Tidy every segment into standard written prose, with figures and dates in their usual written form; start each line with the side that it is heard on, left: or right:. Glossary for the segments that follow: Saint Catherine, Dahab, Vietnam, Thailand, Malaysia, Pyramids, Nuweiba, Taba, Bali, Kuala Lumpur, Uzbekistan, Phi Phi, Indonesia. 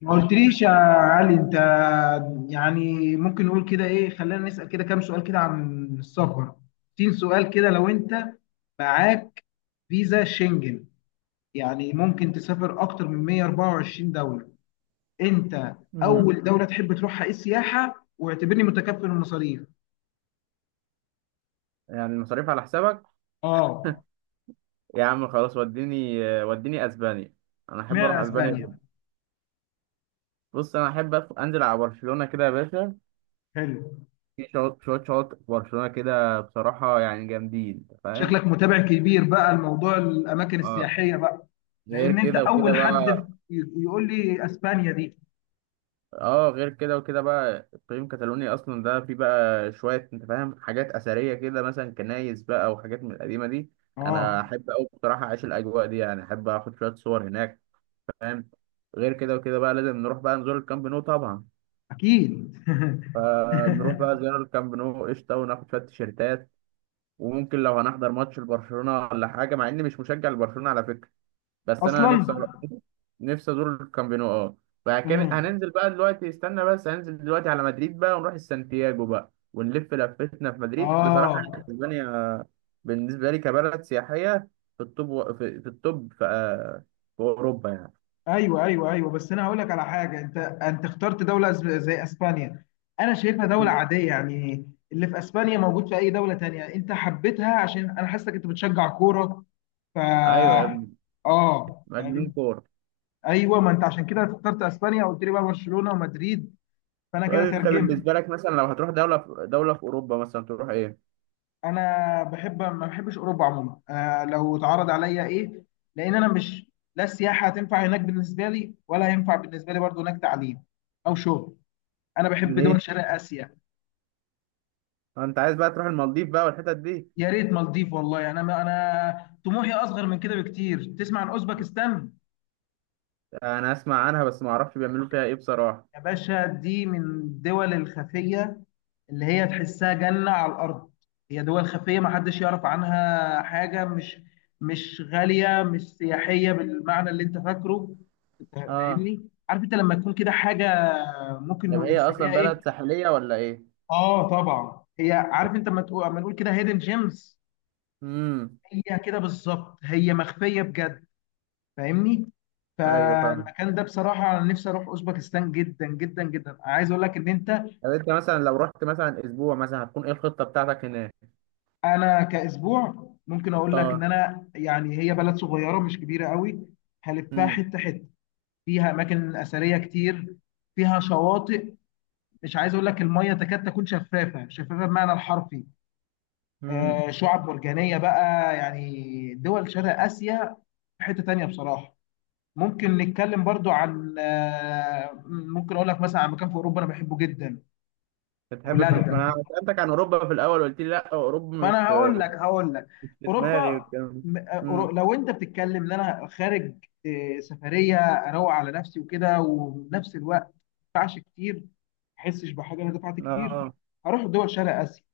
left: ما قلتليش يا علي انت. يعني ممكن نقول كده، ايه، خلينا نسأل كده كام سؤال كده عن السفر. 60 سؤال كده، لو انت معاك فيزا شنجن يعني ممكن تسافر اكتر من 124 دولة. انت
right: مم.
left: اول دولة تحب تروحها ايه السياحة، واعتبرني متكفل المصاريف.
right: يعني المصاريف على حسابك؟
left: اه.
right: يا عم خلاص وديني اسبانيا. انا احب اروح
left: اشمعنى
right: اسبانيا
left: اسبانيا؟
right: جدا. بص انا احب انزل على برشلونه كده يا باشا.
left: حلو.
right: شويه شواطئ في برشلونه كده بصراحه، يعني جامدين، انت فاهم.
left: شكلك متابع كبير بقى لموضوع الاماكن
right: اه،
left: السياحية بقى.
right: غير
left: لان انت
right: كده وكده
left: اول
right: بقى.
left: حد يقول لي اسبانيا دي.
right: اه، غير كده وكده بقى اقليم كاتالونيا اصلا ده فيه بقى شويه، انت فاهم، حاجات اثريه كده، مثلا كنايس بقى وحاجات من القديمه دي. انا
left: اه،
right: احب اوي بصراحه اعيش الاجواء دي، يعني احب اخد شويه صور هناك. فاهم. غير كده وكده بقى لازم نروح بقى نزور الكامب نو طبعا.
left: اكيد.
right: فنروح بقى زيارة الكامب نو قشطة، وناخد شوية تيشيرتات. وممكن لو هنحضر ماتش لبرشلونة ولا حاجة، مع إني مش مشجع لبرشلونة على فكرة. بس أنا
left: اصلا.
right: نفسي أزور الكامب نو. فكان
left: امم.
right: هننزل بقى دلوقتي، استنى بس، هننزل دلوقتي على مدريد بقى، ونروح السانتياجو بقى، ونلف لفتنا في مدريد بصراحة.
left: اه.
right: اسبانيا بالنسبة لي كبلد سياحية في التوب في في أوروبا،
left: ايوه ايوه ايوه، بس انا هقول لك على حاجه. انت اخترت دوله زي اسبانيا. انا شايفها دوله
right: يعني.
left: عاديه يعني. اللي في اسبانيا موجود في اي دوله تانية. انت حبيتها عشان انا حاسسك انت بتشجع كوره. ف
right: أيوة يا ابني،
left: اه
right: مجنون
left: يعني.
right: كورة.
left: ايوه، ما انت عشان كده اخترت اسبانيا وقلت لي بقى برشلونه ومدريد، فانا كده
right: سؤال، انت
left: ترجمت.
right: بالنسبه لك مثلا لو هتروح دوله في اوروبا مثلا، تروح ايه؟
left: انا بحب، ما بحبش اوروبا عموما. لو اتعرض عليا ايه، لان انا مش، لا السياحه هتنفع هناك بالنسبه لي، ولا هينفع بالنسبه لي برضو هناك تعليم او شغل. انا بحب
right: ليه؟
left: دول شرق اسيا.
right: انت عايز بقى تروح المالديف بقى والحتت دي؟
left: يا ريت مالديف، والله انا، ما انا طموحي اصغر من كده بكتير. تسمع عن اوزبكستان؟
right: انا اسمع عنها بس ما اعرفش بيعملوا فيها ايه بصراحه.
left: يا باشا دي من الدول الخفيه، اللي هي تحسها جنة على الأرض. هي دول خفية محدش يعرف عنها حاجة، مش غالية، مش سياحية بالمعنى اللي أنت فاكره. أنت
right: اه.
left: فاهمني؟ عارف أنت لما تكون كده حاجة، ممكن
right: طب هي اصلا
left: نسميها
right: بلد
left: إيه؟
right: ساحليه ولا ايه؟
left: آه طبعا. هي، عارف أنت، لما نقول كده، هيدن جيمز،
right: امم.
left: هي كده بالظبط، هي مخفية بجد. فاهمني؟
right: ايوه، فاهم.
left: فالمكان ده بصراحة، أنا نفسي أروح أوزبكستان جدا جدا جدا. عايز أقول لك إن أنت،
right: طب انت مثلا لو رحت مثلا اسبوع مثلا، هتكون ايه الخطه بتاعتك هناك؟
left: انا كاسبوع ممكن اقول لك ان
right: اه.
left: انا، يعني هي بلد صغيره مش كبيره قوي. هلفها
right: امم.
left: حته حته. فيها اماكن اثريه كتير، فيها شواطئ. مش عايز اقول لك، الميه تكاد تكون شفافه شفافه بمعنى الحرفي.
right: امم.
left: آه، شعاب مرجانيه بقى، يعني دول شرق اسيا. في حته تانيه بصراحه، ممكن نتكلم برضو عن، ممكن اقول لك مثلا عن مكان في اوروبا انا بحبه جدا.
right: بتحب تروح؟
left: هولندا.
right: ما انا سالتك عن اوروبا في الاول وقلت لي لا، اوروبا
left: ما
right: مش
left: انا هقول
right: في،
left: لك هقول لك
right: مش في دماغي
left: اوروبا.
right: والكلام ده. امم.
left: لو انت بتتكلم ان انا خارج، سفريه اروق على نفسي وكده، وفي نفس الوقت ما ادفعش كتير، ما احسش بحاجه انا دفعت كتير،
right: اه.
left: هروح دول شرق اسيا،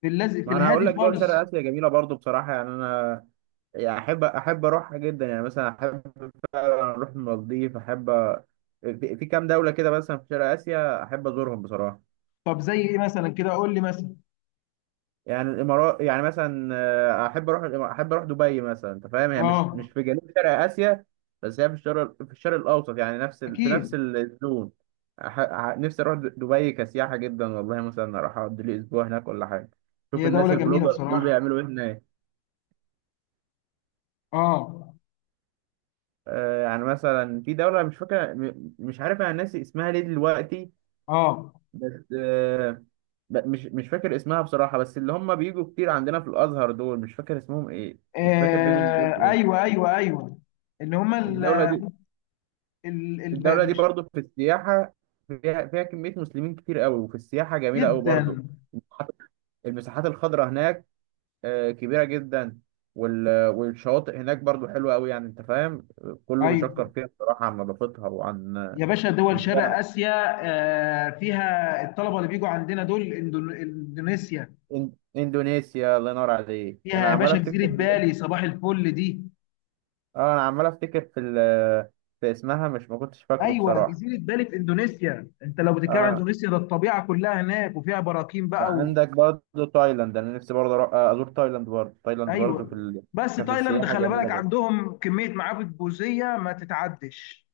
left: في
right: ما انا هقول
left: الهادي
right: لك دول شرق
left: خالص.
right: اسيا جميله برضو بصراحه، يعني انا، يعني احب اروحها جدا، يعني مثلا احب اروح المالديف، احب في كام دوله كده مثلا في شرق اسيا احب ازورهم بصراحه.
left: طب زي ايه مثلا، كده قول لي مثلا.
right: يعني الامارات يعني مثلا، احب اروح احب اروح دبي مثلا، انت فاهم، هي مش
left: اه،
right: مش في جنوب شرق اسيا، بس هي في الشرق الاوسط، يعني نفس في نفس
left: اكيد.
right: الزون. أح... نفسي اروح دبي كسياحه جدا والله، مثلا اروح اقضي لي اسبوع هناك ولا حاجه، شوف
left: هي
right: الناس
left: دوله جميله
right: البلوجر دول
left: بصراحه.
right: بيعملوا ايه هناك.
left: اه.
right: يعني مثلا في دولة، مش فاكرة م- مش عارف، انا ناسي اسمها ليه دلوقتي.
left: اه.
right: بس مش فاكر اسمها بصراحة. بس اللي هم بيجوا كتير عندنا في الأزهر دول، مش فاكر اسمهم إيه، مش فاكر بيجوا من دول
left: آه،
right: إيه.
left: ايوه ايوه ايوه. اللي هم ال...
right: الدولة دي
left: ال... ال...
right: الدولة دي
left: مش
right: برضو في السياحة، فيها كمية مسلمين كتير قوي، وفي السياحة جميلة قوي
left: جدا.
right: برضو. المساحات المساحات الخضراء هناك كبيرة جدا، والشواطئ هناك برضو حلوة قوي، يعني أنت فاهم، كله
left: ايوه
right: بيشكر فيها بصراحة عن نظافتها وعن
left: يا باشا، دول
right: إن
left: شرق
right: هي
left: آسيا. فيها الطلبة اللي بيجوا عندنا دول إندونيسيا.
right: إن- إندونيسيا. الله ينور عليك،
left: فيها
right: أنا
left: يا
right: عمال
left: باشا جزيرة
right: أفتكر.
left: بالي، صباح الفل دي.
right: اه، انا عمال افتكر في اسمها، مش، ما كنتش فاكره
left: أيوة،
right: بصراحه.
left: جزيرة بالي في إندونيسيا. أنت لو بتتكلم عن
right: اه،
left: إندونيسيا، ده الطبيعة كلها هناك، وفيها براكين بقى و...
right: وعندك برضه تايلاند، انا نفسي برضه ازور تايلاند برضه
left: أيوة. بس
right: كان في
left: تايلاند،
right: السياحه
left: خلي
right: جميله
left: بالك
right: برضه.
left: عندهم كمية معابد بوذية ما تتعدش.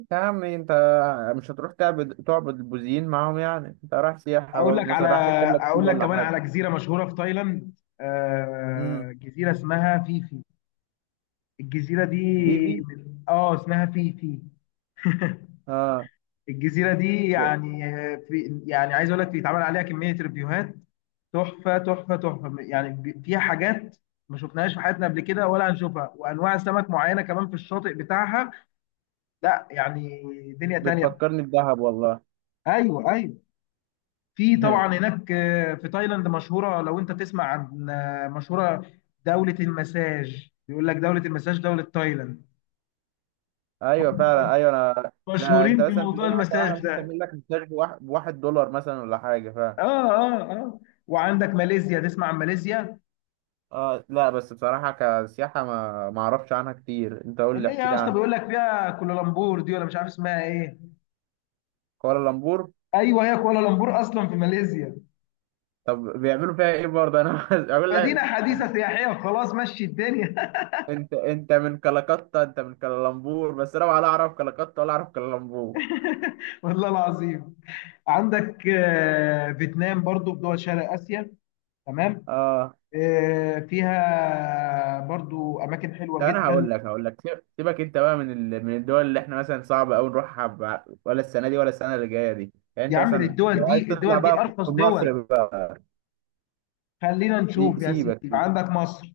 right: انت يا عم انت، مش هتروح تعبد البوذيين معاهم، يعني انت رايح سياحه
left: أقول لك
right: برضه، مثلا
left: على
right: راح تركب لك
left: أقول
right: فيل
left: لك
right: ولا
left: كمان
right: حاجه.
left: على جزيرة مشهورة في تايلاند.
right: امم.
left: آه، جزيرة اسمها فيفي. الجزيرة دي،
right: فيفي.
left: من... آه اسمها فيفي.
right: اه.
left: الجزيرة دي
right: ب...
left: يعني، في يعني، عايز اقول لك بيتعمل عليها كمية ريفيوهات، تحفة تحفة تحفة. يعني فيها حاجات ما شفناهاش في حياتنا قبل كده، ولا هنشوفها، وانواع سمك معينة كمان في الشاطئ بتاعها. لا، يعني دنيا تانية.
right: بتفكرني بدهب والله.
left: ايوه ايوه. في طبعا هناك، في تايلاند مشهورة، لو انت تسمع عن، مشهورة دولة المساج، بيقول لك دولة المساج دولة تايلاند.
right: ايوه فعلا،
left: هم
right: ايوه انا ده، انت
left: مشهورين
right: مثلا
left: بموضوع
right: تلاقي مثلا واحده
left: المساج
right: ممكن
left: ده.
right: تعمل لك مساج بواحد دولار مثلا ولا حاجه.
left: اه. اه اه. وعندك ماليزيا، تسمع عن ماليزيا،
right: اه لا، بس بصراحة كسياحة ما اعرفش عنها كتير، انت قول لي
left: اللي هي
right: احكي
left: يا
right: لي
left: اسطى بيقول
right: عنها.
left: لك فيها كوالالمبور دي ولا مش عارف اسمها ايه.
right: كوالالمبور.
left: ايوه، هي كوالالمبور اصلا في ماليزيا.
right: طب بيعملوا فيها ايه برضه؟ انا عايز اقول
left: مدينه
right: لك انت
left: حديثه سياحيه، وخلاص مشي الدنيا.
right: انت أنت من كلكتة، انت من كلالمبور، بس انا ولا اعرف كلكتة ولا اعرف كلالمبور.
left: والله العظيم. عندك فيتنام برضو في دول شرق اسيا، تمام.
right: اه.
left: فيها برضو اماكن حلوه
right: طب انا
left: جدا.
right: هقول لك سيبك انت بقى من من الدول اللي احنا مثلا صعب قوي نروحها، ولا السنة دي ولا السنة اللي جاية دي، يعني
left: يا
right: انت
left: عم
right: مثلا
left: الدول
right: لو عايز
left: دي،
right: تطلع بقى في
left: ارخص
right: في
left: دول.
right: مصر بقى.
left: خلينا نشوف يا
right: سيبك.
left: سيدي. عندك مصر.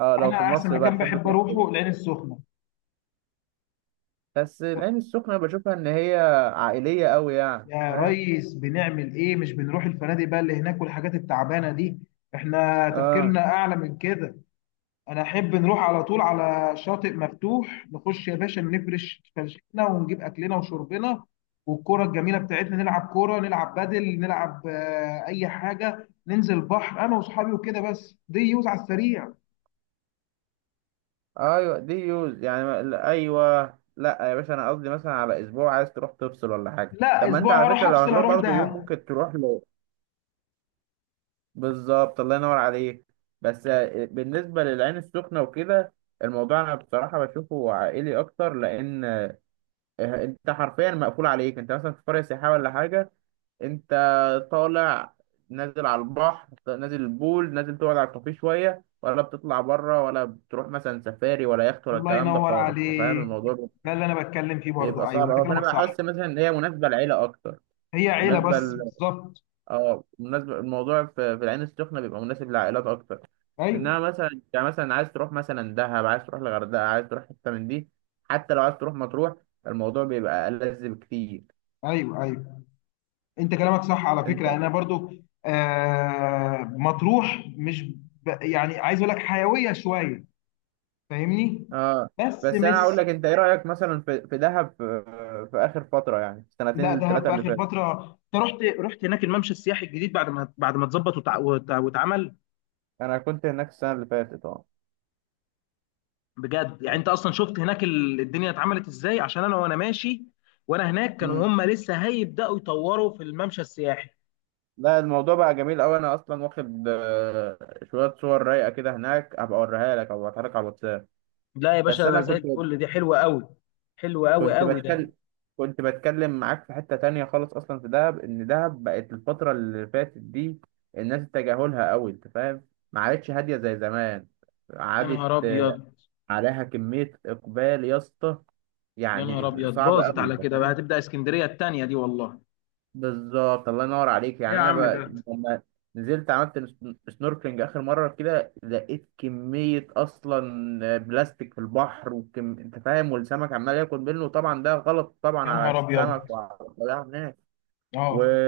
right: اه، لو
left: انا
right: في
left: احسن
right: مصر بقى
left: مكان
right: تحب
left: بحب
right: تروح
left: اروحه
right: فين؟
left: العين السخنه.
right: بس العين السخنة بشوفها إن هي عائلية أوي، يعني
left: يا
right: فاهم؟
left: ريس بنعمل ايه؟ مش بنروح الفنادق بقى اللي هناك والحاجات التعبانه دي. احنا
right: آه.
left: تفكيرنا اعلى من كده. انا احب نروح على طول على شاطئ مفتوح، نخش يا باشا، نفرش فرشتنا، ونجيب اكلنا وشربنا والكرة الجميله بتاعتنا، نلعب كوره، نلعب بدل، نلعب اي حاجه، ننزل بحر انا واصحابي وكده، بس دي يوز على السريع.
right: أيوة دي يوز، يعني لا، أيوة. لأ يا باشا، أنا قصدي مثلا على أسبوع عايز تروح تفصل ولا حاجة.
left: لا،
right: طب ما أنت
left: اسبوع
right: على
left: هروح
right: فكرة لو
left: افصل،
right: هتروح
left: اروح
right: برضو يوم
left: دهب.
right: ممكن تروح له. بالظبط، الله ينور عليك. بس بالنسبة للعين السخنة وكده، الموضوع أنا بصراحة بشوفه عائلي أكتر، لأن أنت حرفيا مقفول عليك، أنت مثلا في قرية سياحية ولا حاجة. انت طالع، نازل على البحر، نازل البول، نازل تقعد على الكافيه شويه، ولا بتطلع بره، ولا بتروح مثلا سفاري ولا يخت ولا
left: الله
right: الكلام ده
left: ينور
right: خالص، انت فاهم
left: عليك.
right: الموضوع
left: ده اللي انا بتكلم فيه برضو،
right: بيبقى
left: ايوه
right: صعب
left: انت
right: قوي. فانا
left: كلامك صح.
right: بحس مثلا ان هي مناسبه للعيله اكتر،
left: هي عيله
right: مناسبه
left: بس
right: ل...
left: بالظبط.
right: اه، مناسبه. الموضوع في العين السخنه بيبقى مناسب للعائلات اكتر. انما
left: ايوه
right: مثلا انت مثلا عايز تروح مثلا دهب، عايز تروح الغردقه، عايز تروح حته من دي، حتى لو عايز تروح مطروح، الموضوع بيبقى ألذ بكتير.
left: ايوه ايوه، انت كلامك صح على فكره. انا برضو آه، مطروح مش، يعني عايز اقول لك حيويه شويه. فاهمني؟
right: اه.
left: بس
right: بس انا
left: مش،
right: هقول لك، انت ايه رايك مثلا في دهب في اخر فتره، يعني
left: لا،
right: السنتين
left: دهب
right: الثلاثه
left: في
right: اللي
left: اخر
right: فاتت؟
left: فتره. انت رحت هناك الممشى السياحي الجديد، بعد ما اتظبط، واتعمل.
right: انا كنت هناك السنه اللي فاتت، اه.
left: بجد يعني، انت اصلا شفت هناك الدنيا اتعملت ازاي. عشان انا، وانا ماشي وانا هناك، كانوا
right: امم.
left: هم لسه هيبداوا يطوروا في الممشى السياحي.
right: لا، الموضوع بقى جميل قوي، انا اصلا واخد شويه صور رايقه كده هناك، هبقى اوريها لك او هبعتها لك على الواتساب.
left: لا يا
right: بس
left: باشا، انا
right: انا
left: زي الفل، دي حلوه قوي، حلوه قوي
right: كنت
left: قوي ده.
right: بتكلم كنت بتكلم معاك في حته تانية خالص، اصلا في دهب، ان دهب بقت الفتره اللي فاتت دي الناس تجاهلها قوي، انت فاهم، ما عادتش هاديه زي زمان،
left: يا
right: عادت
left: نهار ابيض.
right: عليها كميه اقبال يا اسطى،
left: يا نهار
right: يعني
left: ابيض،
right: صعب
left: باظت
right: قوي،
left: على
right: انت
left: كده بقى،
right: فاهم.
left: هتبدا اسكندريه التانيه دي والله.
right: بالظبط، الله ينور عليك،
left: ايه
right: يعني
left: يا
right: انا
left: عم
right: بقى
left: ده.
right: لما نزلت عملت سنوركلينج اخر مره كده، لقيت كميه اصلا بلاستيك في البحر انت فاهم، والسمك عمال ياكل منه، وطبعا ده غلط طبعا
left: يا
right: على
left: نهار ابيض.
right: السمك وعلى الطبيعه هناك. و
left: اه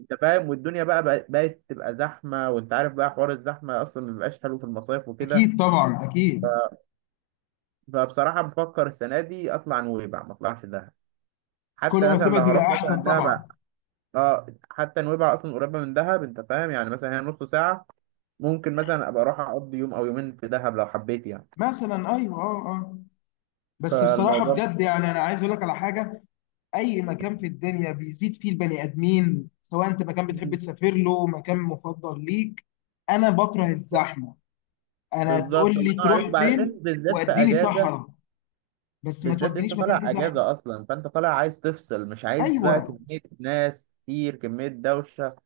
right: انت فاهم، والدنيا بقت تبقى زحمه، وانت عارف بقى حوار الزحمه اصلا ما بيبقاش حلو في المصايف وكده.
left: اكيد، طبعا اكيد.
right: فبصراحه بفكر السنه دي اطلع نويبع ما اطلعش دهب.
left: كل
right: حتى
left: ما
right: مثلا لو
left: بتبعد بيبقى
right: هروح مثلا
left: احسن
right: دهب،
left: طبعا.
right: اه، حتى نويبع اصلا قريبه من دهب، انت فاهم، يعني مثلا هي نص ساعه، ممكن مثلا ابقى اروح اقضي يوم او يومين في دهب لو حبيت، يعني
left: مثلا ايوه. اه اه. بس بصراحه
right: فالموضوع.
left: بجد، يعني انا عايز اقول لك على حاجه. اي مكان في الدنيا بيزيد فيه البني ادمين، سواء انت مكان بتحب
right: مم.
left: تسافر له، مكان مفضل ليك، انا بكره الزحمه. انا تقول
right: بالظبط، الله
left: لي
right: ينور عليك،
left: تروح
right: وبعدين
left: فين؟
right: بالذات في
left: واديني
right: اجازه،
left: صحراء، بس ما
right: بالذات انت
left: تودينيش مكان فيه
right: طالع
left: زحمه.
right: اجازه اصلا، فانت طالع عايز تفصل، مش عايز بقى
left: ايوه،
right: كميه ناس كتير، كميه دوشه،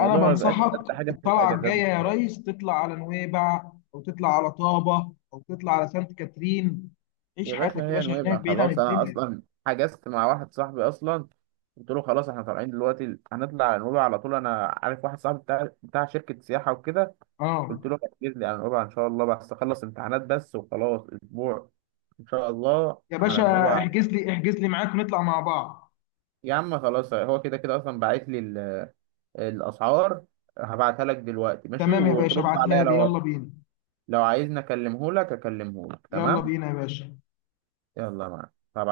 left: انا
right: ما بيبقاش
left: بنصحك،
right: ألذ حاجه في
left: الطلعه
right: الاجازات.
left: الجايه يا ريس، تطلع على نويبع، او تطلع على طابه، او تطلع على سانت كاترين. عيش
right: يا باشا
left: حياتك يا
right: هي
left: باشا هناك
right: نويبع
left: بعيد عن
right: خلاص، انا
left: الدنيا.
right: اصلا حجزت مع واحد صاحبي اصلا، قلت له خلاص احنا طالعين دلوقتي، هنطلع على نويبع على طول. انا عارف واحد صاحبي بتاع شركة سياحة وكده،
left: اه.
right: قلت له هتجيب لي على نويبع ان شاء الله، بس اخلص امتحانات بس وخلاص، اسبوع ان شاء الله
left: يا
right: على
left: باشا،
right: نويبع.
left: احجز لي معاك ونطلع مع بعض.
right: يا عم خلاص، هو كده كده اصلا باعت لي الاسعار، هبعتها لك دلوقتي ماشي،
left: تمام يا باشا،
right: وترد عليا
left: ابعتها لي. يلا
right: لو،
left: بينا.
right: لو عايزني اكلمه لك
left: يلا
right: تمام.
left: بينا يا باشا.
right: يلا، معاك